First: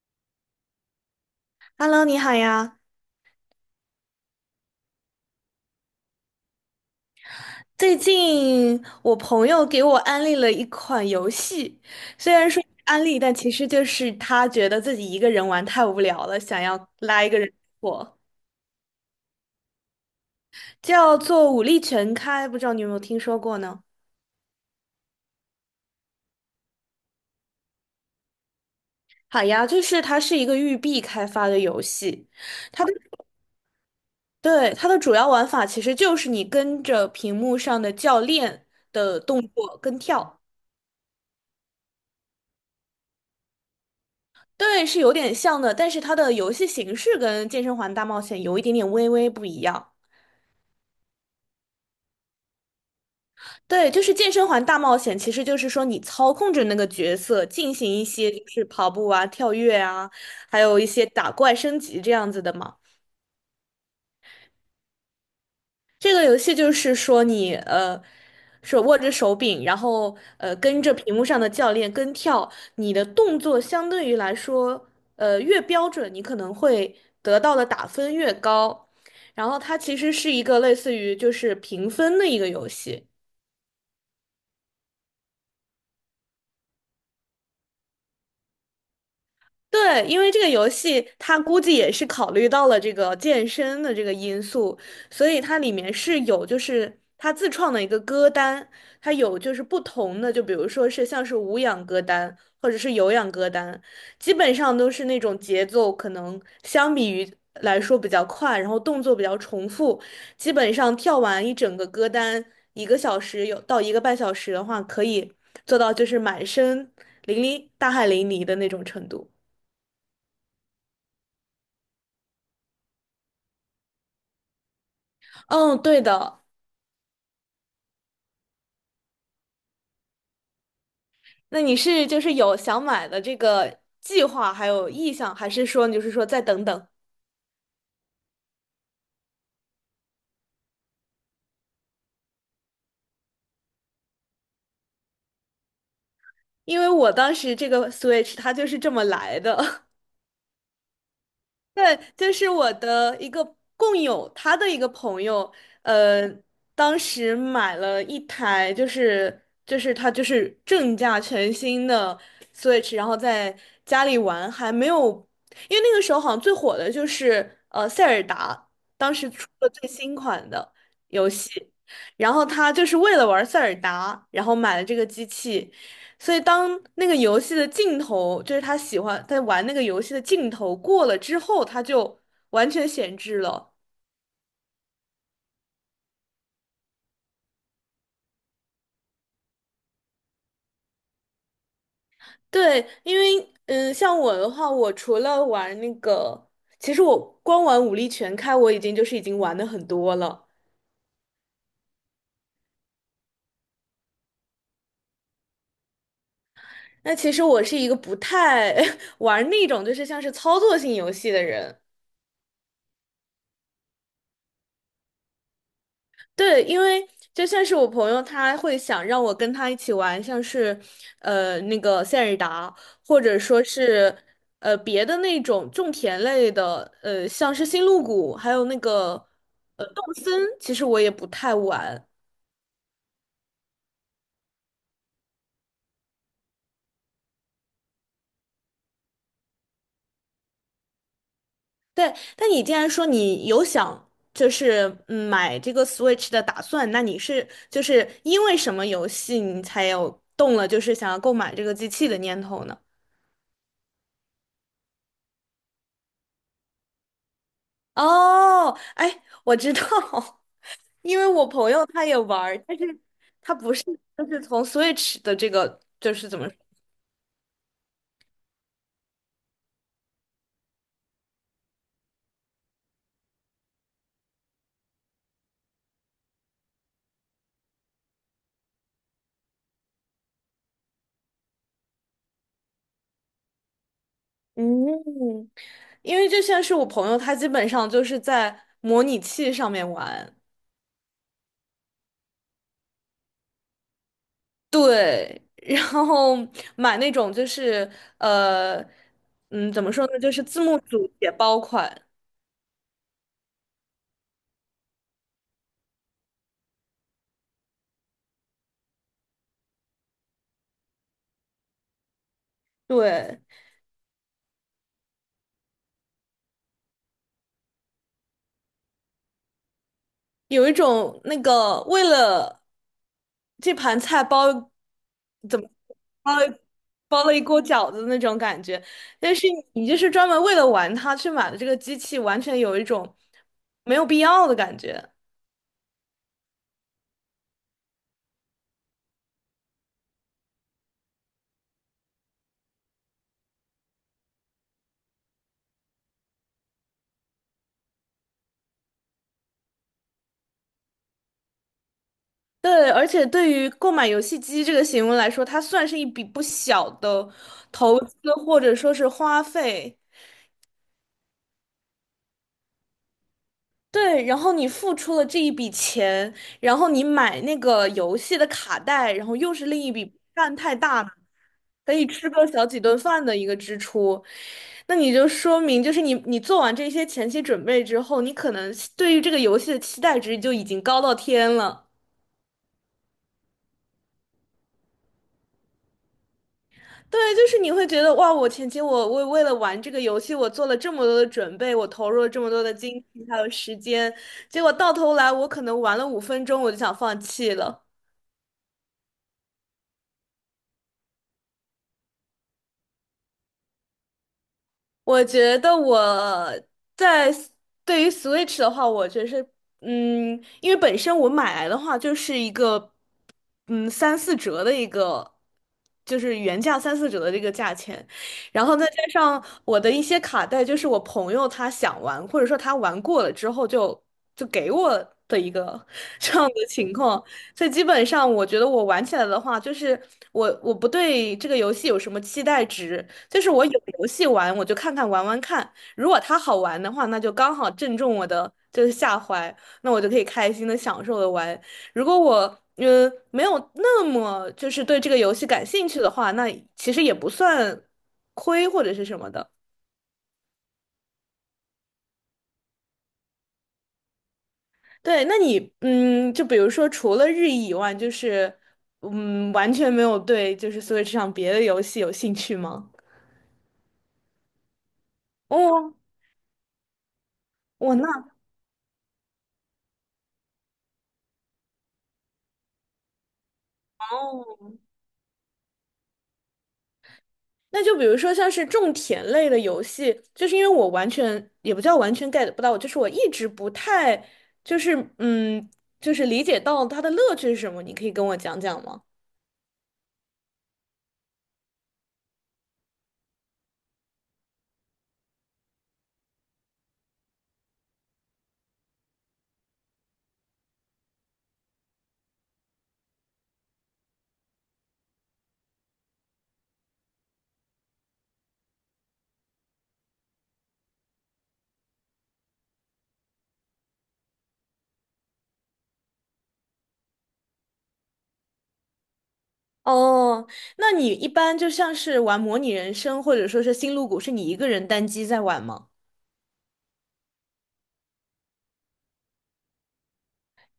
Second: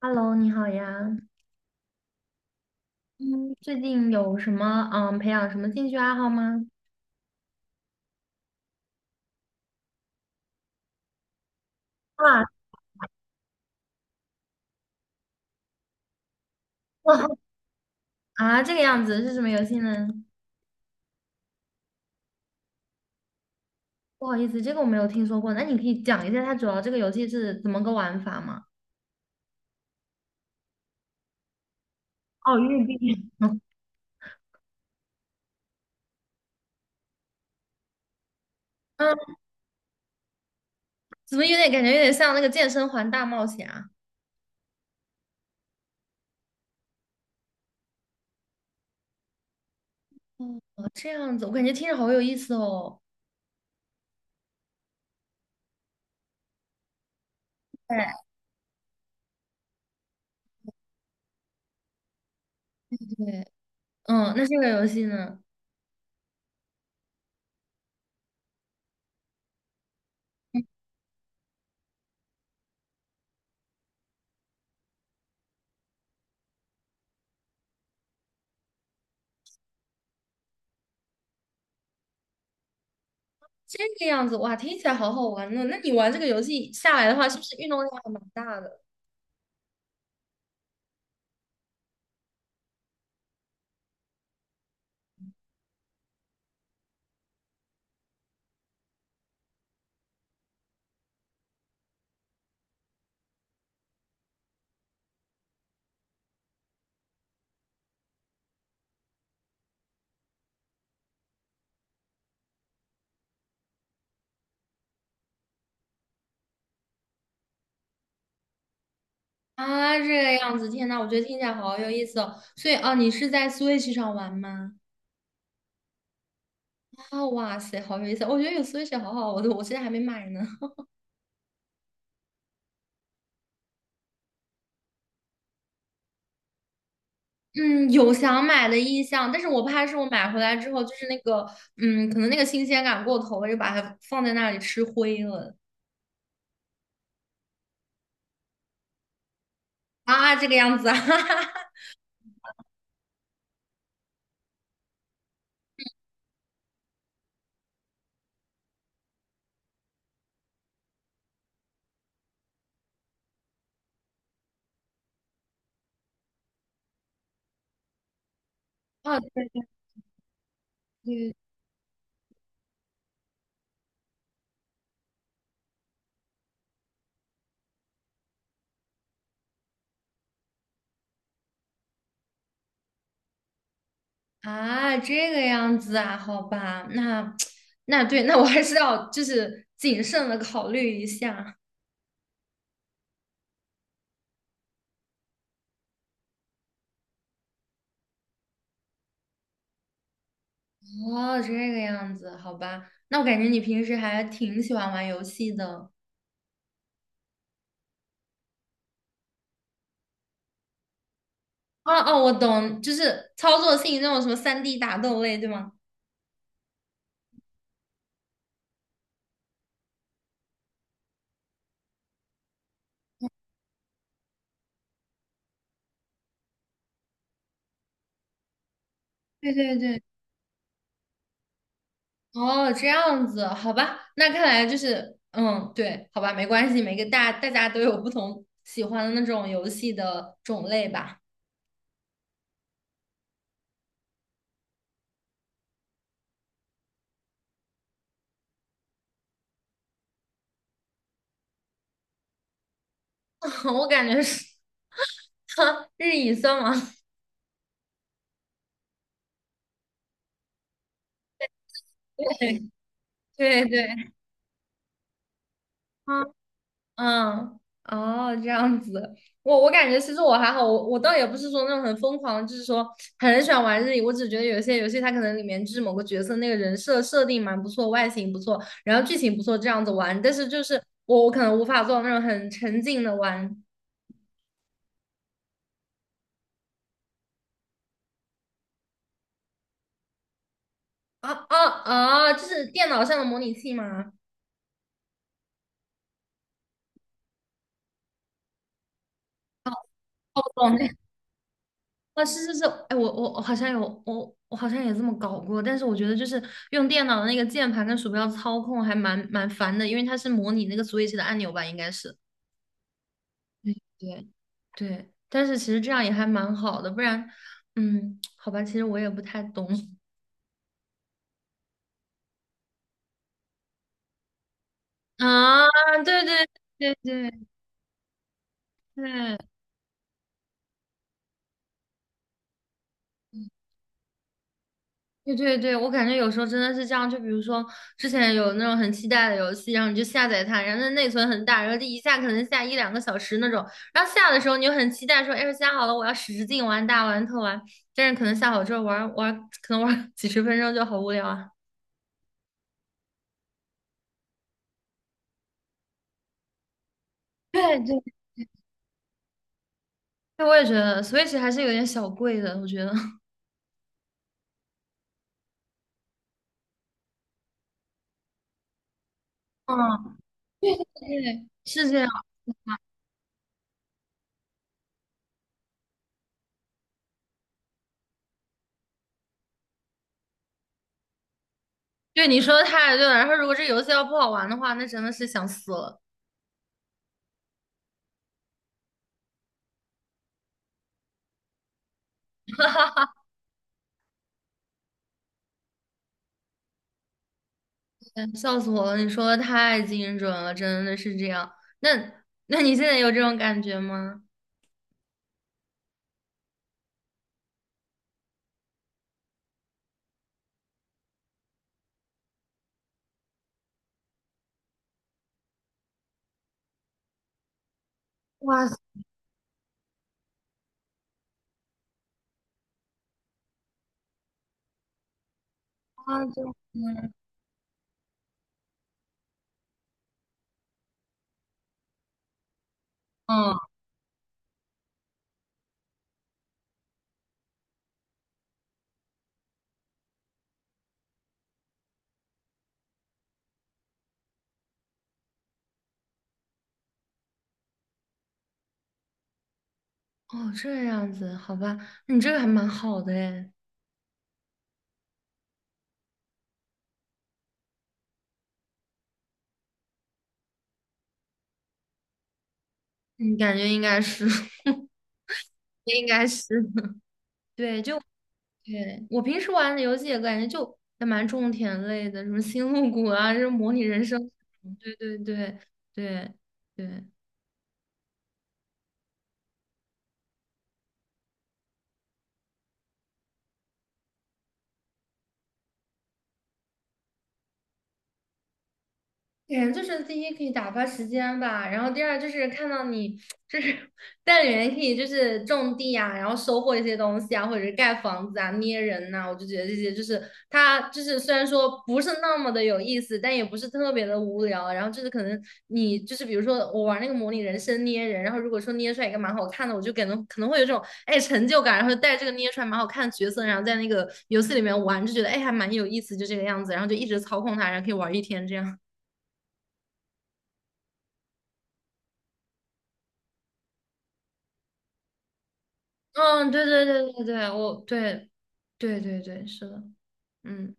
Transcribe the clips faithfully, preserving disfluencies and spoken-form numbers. Hello，你好呀。Hello，你好呀！嗯，最近有什么嗯培养什么兴趣爱好吗？最近我朋友给我安利了一款游戏，虽啊。然说是安利，但其实就是他觉得自己一个人玩太无聊了，想要拉一哦。个人我啊，这个样子是什么游戏呢？叫做《武力全开》，不知道你有没有听说过呢？不好意思，这个我没有听说过。那你可以讲一下它主要这个游戏是怎么个玩法吗？好呀，就是它是一个育碧开发的游戏，哦，玉它的币。对它的主要玩法其实就是你跟着屏幕上的教练嗯，的动作跟跳。怎么有点感觉有点像那个健身环大冒险啊？对，是有点像的，但是它的游戏形式跟健身环大冒险有一点点微微不一样。哦，这样子，我感觉听着好有意思哦。对，就是健身环大冒险，其实就是说你操控着那个角色进行对一些就是跑步啊、跳跃啊，还有一些打怪升级这样子的嘛。对。嗯，那这个游戏呢？这个游戏就是说你呃，手握着手柄，然后呃跟嗯。着屏幕上的教练跟跳，你的动作相对于来说，呃越标准，你可能会得到的打分越高。然后它其实是一个类似于就是评分的一个游戏。这个样子，哇，听起来好好玩呢。那你玩这个游戏下来的话，是不是运动量还蛮大的？对，因为这个游戏它估计也是考虑到了这个健身的这个因素，所以它里面是有就是它自创的一个歌单，它有就是不同的，就比如说是像是无氧歌单或者是有氧歌单，基本上都是那种节奏可能相比于来说比较快，然后动作比较重复，基本上跳完一整个歌单，一个小时有到一个半小时的话，可以做到就是满身淋漓大汗淋漓的那种程度。啊，这个样子，天呐，我觉得听起来好有意思哦。所以啊，你是在 Switch 上玩吗？嗯，对的。啊，哇塞，好有意思！我觉得有 Switch 好好，我都我现在还没买呢。那你是就是有想买的这个计划，还有意向，还是说你就是说再等等？嗯，有想买的意向，但是我怕是我买回来之后，就是那个，嗯，可能那个新鲜感过头了，就把它放在那里吃灰了。因为我当时这个 Switch 它就是这么来的。啊，这个样子啊，哈哈哈。对，就是我的一个共友，他的一个朋友，呃，当时买了一台，就是就是他就是正价全新的 Switch，然后在家里玩，还没有，因为那个时候好像最火的就是呃塞尔达，当哦，时出对对了最新款的游对。戏，然后他就是为了玩塞尔达，然后买了这个机器，所以当那个游戏的镜头，就是他喜欢在玩那个游戏的镜头过了之后，他就完全闲置了。啊，这个样子啊，好吧，那 那对，那我还是要就是谨慎的考虑一下。对，因为嗯，像我的话，我除了玩那个，其实我光玩武力全开，我已经就是已经玩的很多了。哦，这个样子，好吧。那我感觉你平时还挺喜欢玩游戏的。那其实我是一个不太 玩那种就是像是操作性游戏的人。哦哦，我懂，就是操作性那种什么三 d 打斗类，对吗？对，因为就像是我朋友，他会想让我跟他一起玩，像是呃那个塞尔达，或者说是呃别的那种种田类的，呃像是星露谷，还有那个对对呃对。动森，其实我也不太玩。哦，这样子，好吧。那看来就是，嗯，对，好吧，没关系，每个大大家都有不同喜欢的那种游戏的种类吧。对，但你既然说你有想就是嗯买这个 Switch 的打算，那你是就是因为什么游戏你才有动了就是想要购买这个机器的念头呢？我感觉是 日语算吗？哦，哎，我知道，因为我朋友他也 玩儿对但是他对不是，对。就是从 Switch 的这个，就啊。是怎么说嗯。哦，这样子，我我感觉其实我还好，我我倒也不是说那种很疯狂，就是说很喜欢玩日语，我只觉得有些游戏它可能里面就是某个角色那个人设设定蛮不错，外形不错，然后剧情不错，这样子玩，但是就是我我可能无法做到那种很沉浸的玩。嗯，因为就像是我朋友，他基本上就是在模拟器上面玩，啊啊啊，就是电脑上的模拟器吗？对，然后买那种就是呃，嗯，怎么说呢，就哦，是字我懂。幕组解包款，啊，是是是。哎，我我我好像有我我好像也这么搞过，但是我觉得就是用电脑的那个键盘跟鼠标操控还蛮蛮烦的，因为它是模拟那个 Switch 的按钮吧，应该是。对，对对。但是其实这样也还蛮好的，不然，嗯，好吧，其实我也不太懂 有一种那个为了这盘菜包。怎啊，么？对包对了对包了一对锅饺子的那种感觉。但对。是你就是专门为了玩它去买的这个机器，完全有一种没有必要的感觉。对对对，我感觉有时候真的是这样，就比如说之前有那种很期待的游戏，然后你就下载它，然后它内存很大，然后就一下可能下一两个小时那种，然后下的时候你就很期待说，哎，下好了，我要使使劲玩大玩特玩，但是可能下好之后玩玩，可能玩 几十分钟就好无聊啊。对，而且对于购买游戏机这个行为来说，它算是一笔不小的 对投对。资或者说是花费。对，我也觉得 Switch 还是有点小贵的，我觉得。对，然后你付出了这一笔钱，然后你买那个游戏的卡带，然后又是另一笔嗯，不算太大了对，是可这以样。吃个小几顿饭的一个支出，那你就说明就是你你做完这些前期准备之后，你可能对于这个游戏的期待值就已经高到天了。对，你说的太对了。然后如果这游戏要不好玩的话，那真的是想死了。对，就是你会觉得哇，我前期我为为了玩这个游戏，我做了这么多的准备，我投入了这么多的精力还有时间，结果到头来我可能玩了五分钟我就想放弃了。笑死我了！你说的太精准了，真的是这样。那那你现在有这种感觉吗？我觉得我在 s- 对于 Switch 的话，我觉得是，嗯，因为本身我买来的话就是一个，嗯，三四折的一个，就是原价三四折的这个价钱，然哇塞。后再加上我的一些卡带，就是我朋友他想玩，或者说他玩过了之后就就给我的一个 这就样是的情况，所以基本上我觉得我玩起来的话，就是我我不对这个游戏有什么期待值。就是嗯，我有游戏玩，我就看看玩玩看。如果它好玩的话，那就刚好正中我的就是下怀，那我就可以开心的享受的玩。如果我嗯没有那么就是对这个游戏感兴趣的话，那其实也不算亏或者是什么的。哦，这样子，好吧，那你这个还蛮好的诶。对，那你嗯，就比如说除了日语以外，就是嗯完全没有对就是 Switch 上别的游戏有兴趣吗？你感觉应该是，哦，应该是，对，我就那对我平时玩的游戏也感觉就还蛮种田类的，什么星露谷啊，这种模拟人生。哦。对对对对对。那就比如说像是种田类的游戏，就是因为我完全也不叫完全 get 不到，就是我一直不太就是嗯就是理解到它的乐趣是什么，你可以跟我讲讲吗？嗯，就是第一可以打发时间吧，然后第二就是看到你就是 带领人可以就是种地啊，然后收获一些东西啊，或者是盖房子啊、捏人呐、我就觉得这些就是它就是虽然说不是那么的有意思，但也不是特别的无聊。然后就是可能你就是比如说我玩那个模拟人生捏人，然后如果说捏出来一个蛮好看的，我就感觉可能会有这种哎成就感，然后就带这个捏出来蛮好看的角色，然后在那个游戏里面玩，就觉得哎还蛮有意思，就这个样子，然后就一直操控它，然后可以玩一天这样。哦，那你一般就像是玩模拟人生或者说是星露谷，是你一个人单机在玩吗？嗯，对对对对对，我对对对对，是的。嗯。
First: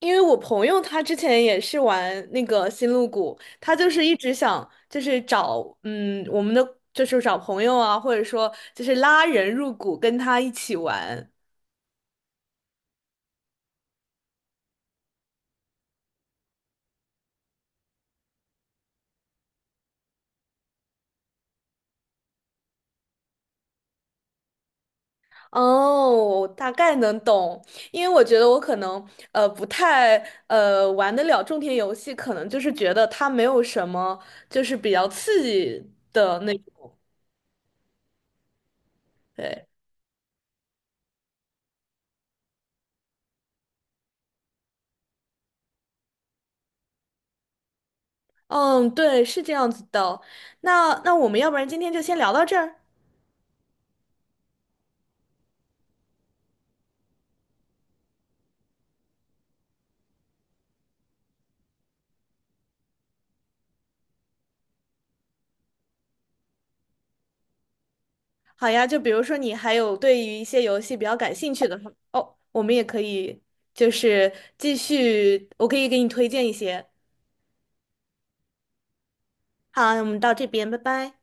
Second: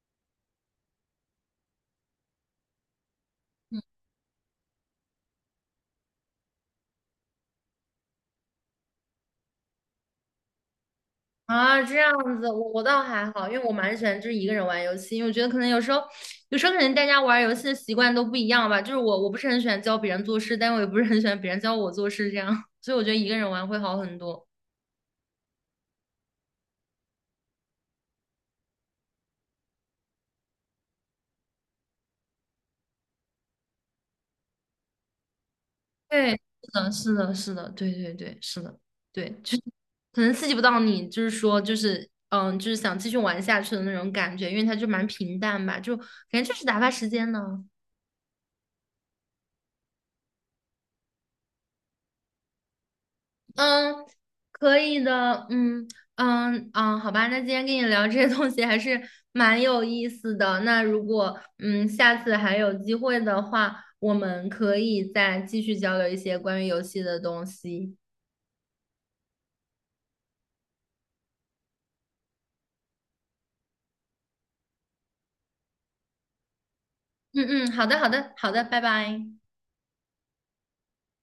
因为我朋友他之前也是玩那个星露谷，他就是一直想就是找嗯我们的就是找朋友啊，或者说就是拉人入谷跟他一起玩。啊，这样子，我我倒还好，因为我蛮喜欢就是一个人玩游戏，因为我觉得可能有时候，有时候可能大家玩游戏的习惯都不一样吧，就是我我不是很喜欢教别人做事，但我也不是很喜欢别人教我做事这样，所以我觉得一个人玩会好很多。哦，大概能懂，因为我觉得我可能呃不太呃玩得了种田游戏，可能就是觉得它没有什么就是比较刺激对，的那是种。的，是的，是的，对对对，是的。对，就是对，可能刺激不到你，就是说，就是嗯，就是想继续玩下去的那种感觉，因为它就蛮平淡吧，就感觉就是打发时间呢。嗯，对，是这样子的。那那我们要不然今天就先聊到这儿。嗯，可以的，嗯嗯嗯，好吧，那今天跟你聊这些东西还是蛮有意思的。那如果嗯下次还有机会的话，我们可以再继续交流一些关于游戏的东西。好呀，就比如说你还有对于一些游戏比较感兴趣的话哦，我们也可以就是继续，我可以给你推荐一些。嗯嗯，好的好的好的，拜拜。好，那我们到这边，拜拜。